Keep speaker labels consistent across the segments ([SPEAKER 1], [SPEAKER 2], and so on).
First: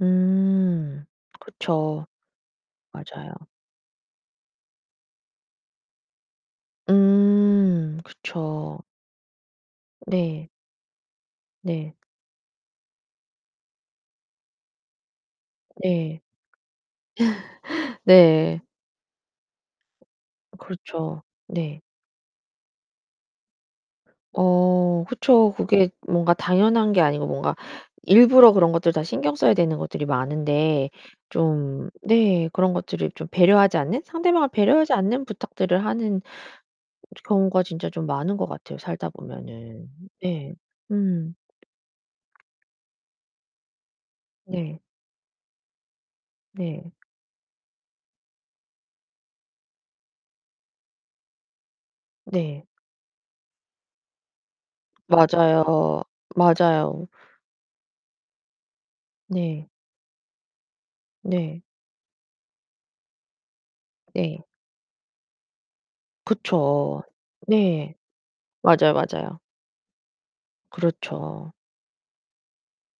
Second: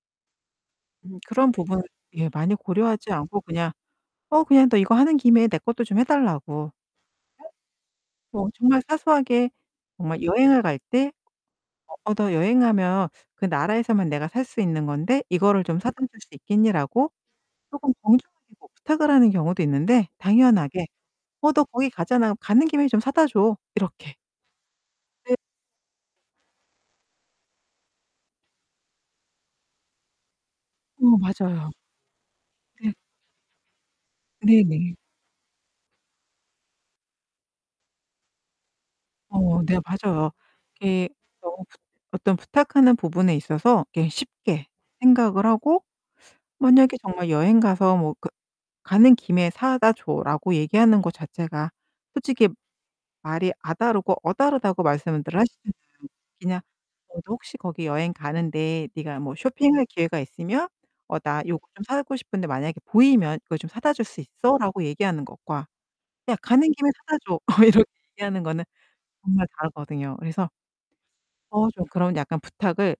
[SPEAKER 1] 음.
[SPEAKER 2] 음, 그런 부분
[SPEAKER 1] 그쵸.
[SPEAKER 2] 예, 많이 고려하지
[SPEAKER 1] 맞아요.
[SPEAKER 2] 않고 그냥 "어, 그냥 너 이거 하는 김에 내 것도 좀 해 달라고."
[SPEAKER 1] 음.
[SPEAKER 2] [unintelligible] 어 정말
[SPEAKER 1] 그쵸.
[SPEAKER 2] 사소하게 정말
[SPEAKER 1] 네.
[SPEAKER 2] 여행을 갈 때
[SPEAKER 1] 네.
[SPEAKER 2] "어, 너 여행 가면 그 나라에서만 내가 살 수 있는 건데 이거를 좀 사다 줄
[SPEAKER 1] 네.
[SPEAKER 2] 수 있겠니?"라고 쪼끔 정중하게
[SPEAKER 1] 네.
[SPEAKER 2] 뭐 부탁을 하는 경우도 있는데 당연하게
[SPEAKER 1] 그렇죠.
[SPEAKER 2] "어, 너
[SPEAKER 1] 네.
[SPEAKER 2] 거기 가잖아. 가는 김에 좀 사다 줘." 이렇게.
[SPEAKER 1] 어
[SPEAKER 2] 네.
[SPEAKER 1] 그쵸. 그게 뭔가 당연한 게 아니고 뭔가 일부러 그런 것들 다 신경 써야 되는 것들이 많은데
[SPEAKER 2] 어, 맞아요.
[SPEAKER 1] 좀 네, 그런
[SPEAKER 2] 네.
[SPEAKER 1] 것들을 좀 배려하지 않는 상대방을 배려하지
[SPEAKER 2] 네네.
[SPEAKER 1] 않는 부탁들을 하는 그 즈 경우가 진짜 좀 많은 것 같아요, 살다
[SPEAKER 2] 어 네,
[SPEAKER 1] 보면은.
[SPEAKER 2] 맞아요.
[SPEAKER 1] 네.
[SPEAKER 2] 이게
[SPEAKER 1] 음.
[SPEAKER 2] [unintelligible] 어떤 부탁하는 부분에 있어서 이렇게 쉽게
[SPEAKER 1] 네.
[SPEAKER 2] 생각을 하고
[SPEAKER 1] 네.
[SPEAKER 2] 만약에 정말 여행 가서 뭐 그 "가는 김에 사다 줘."라고 얘기하는 거 자체가 솔직히
[SPEAKER 1] 네.
[SPEAKER 2] 말이 '아' 다르고 '어' 다르다고 말씀들
[SPEAKER 1] 맞아요.
[SPEAKER 2] 하시잖아요. 그냥
[SPEAKER 1] 맞아요.
[SPEAKER 2] "너도 혹시 거기 여행 가는데 네가 뭐
[SPEAKER 1] 네.
[SPEAKER 2] 쇼핑할 기회가 있으면 어, 나
[SPEAKER 1] 네.
[SPEAKER 2] 요거 좀 사고 싶은데 만약에 보이면 이거 좀 사다 줄 수
[SPEAKER 1] 네.
[SPEAKER 2] 있어?"라고 얘기하는 것과 그냥 "가는 김에
[SPEAKER 1] 그쵸.
[SPEAKER 2] 사다 줘." 어 이렇게
[SPEAKER 1] 네.
[SPEAKER 2] 얘기하는 거는
[SPEAKER 1] 맞아요. 맞아요.
[SPEAKER 2] 정말 다르거든요. 그래서
[SPEAKER 1] 그렇죠.
[SPEAKER 2] 어, 좀 그런 약간 부탁을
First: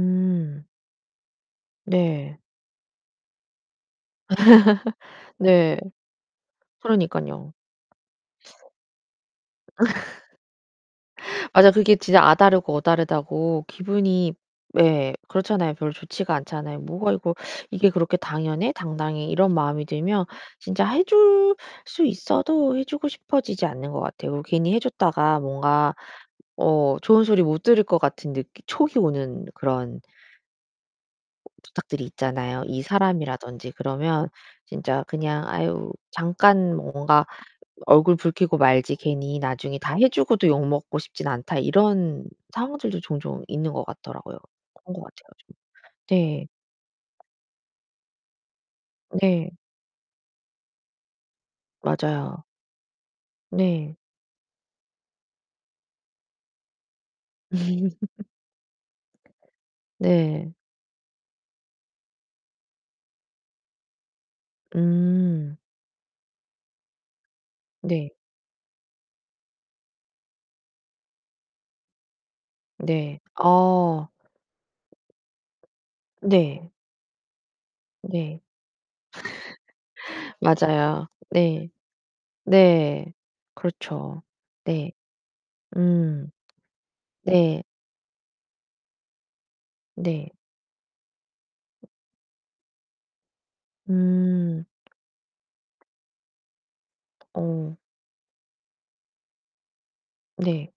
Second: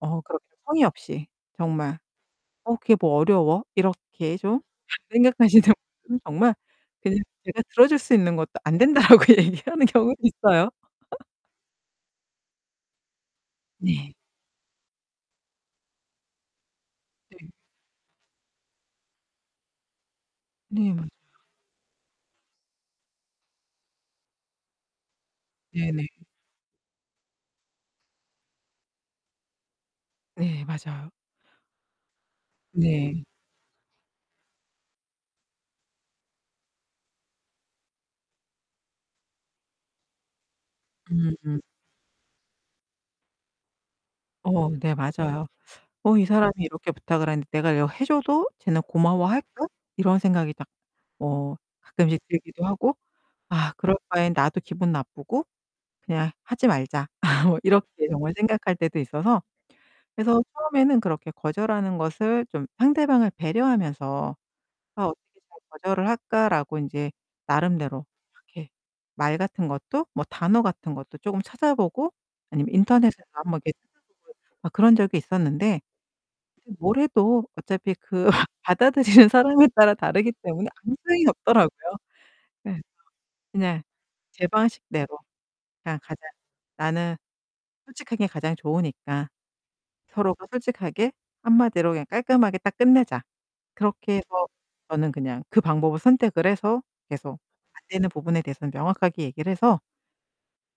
[SPEAKER 2] 어, 그렇게 성의 없이 정말
[SPEAKER 1] 네.
[SPEAKER 2] "어 그게 뭐 어려워?" 이렇게 좀 생각하시는
[SPEAKER 1] 네.
[SPEAKER 2] 분들은 정말 그냥
[SPEAKER 1] 그러니깐요.
[SPEAKER 2] 제가 들어줄 수 있는 것도 "안 된다."라고 얘기하는 경우도 있어요.
[SPEAKER 1] 맞아. 그게 진짜 '아' 다르고 '어' 다르다고
[SPEAKER 2] 네.
[SPEAKER 1] 기분이 예, 그렇잖아요. 별로 좋지가 않잖아요. '뭐가 이거
[SPEAKER 2] 네.
[SPEAKER 1] 이게 그렇게 당연해? 당당해?' 이런 마음이 들면 진짜
[SPEAKER 2] 네.
[SPEAKER 1] 해
[SPEAKER 2] 맞아요.
[SPEAKER 1] 줄 수 있어도 해 주고 싶어지지 않는 것 같아요. 이거 괜히 해 줬다가 뭔가
[SPEAKER 2] 네네.
[SPEAKER 1] 어, 좋은 소리 못 들을 것 같은 느낌 촉이 오는 그런
[SPEAKER 2] 네, 맞아요.
[SPEAKER 1] 부탁들이 있잖아요. 이
[SPEAKER 2] 네.
[SPEAKER 1] 사람이라든지 그러면 진짜 그냥 '아유 잠깐 뭔가 어 얼굴 붉히고 말지 괜히 나중에 다 해 주고도 욕먹고 싶진 않다.'
[SPEAKER 2] 음음.
[SPEAKER 1] 이런 상황들도 종종 있는 것 같더라고요.
[SPEAKER 2] 어 네,
[SPEAKER 1] 그런 것 같아요,
[SPEAKER 2] 맞아요.
[SPEAKER 1] 정말.
[SPEAKER 2] '어 이
[SPEAKER 1] 네.
[SPEAKER 2] 사람이 이렇게 부탁을 하는데 내가 이거 해 줘도 쟤는
[SPEAKER 1] 네.
[SPEAKER 2] 고마워할까?' 이런 생각이 딱 뭐 가끔씩
[SPEAKER 1] 맞아요.
[SPEAKER 2] 들기도 하고. '아, 그럴
[SPEAKER 1] 네.
[SPEAKER 2] 바엔 나도 기분 나쁘고 그냥 하지 말자.' 뭐 이렇게 정말 생각할 때도 있어서. 그래서
[SPEAKER 1] 네.
[SPEAKER 2] 처음에는 그렇게 거절하는 것을 좀 상대방을 배려하면서 '아, 어떻게
[SPEAKER 1] 음.
[SPEAKER 2] 잘 거절을 할까?'라고 인제 나름대로
[SPEAKER 1] 네.
[SPEAKER 2] 이렇게 말 같은 것도 뭐 단어 같은 것도 쪼금 찾아보고 아니면
[SPEAKER 1] 네.
[SPEAKER 2] 인터넷에서 한번 이렇게
[SPEAKER 1] 어.
[SPEAKER 2] 찾아보고 어, 그런 적이 있었는데
[SPEAKER 1] 네.
[SPEAKER 2] 이 뭘 해도 어차피 그
[SPEAKER 1] 네.
[SPEAKER 2] 받아들이는 사람에 따라 다르기 때문에 아무
[SPEAKER 1] 맞아요,
[SPEAKER 2] 소용이 없더라고요. 예.
[SPEAKER 1] 네.네.
[SPEAKER 2] 그냥
[SPEAKER 1] 그렇죠.
[SPEAKER 2] 제
[SPEAKER 1] 네.
[SPEAKER 2] 방식대로 그러니까
[SPEAKER 1] 음.
[SPEAKER 2] 가장 나는
[SPEAKER 1] 네.
[SPEAKER 2] 솔직한 게 가장 좋으니까
[SPEAKER 1] 네.
[SPEAKER 2] 서로가 솔직하게 한마디로 그냥 깔끔하게 딱 끝내자. 그렇게 해서
[SPEAKER 1] 음.
[SPEAKER 2] 저는 그냥 그 방법을 선택을 해서 계속
[SPEAKER 1] 어.
[SPEAKER 2] 안 되는 부분에 대해서는 명확하게 얘기를 해서
[SPEAKER 1] 네.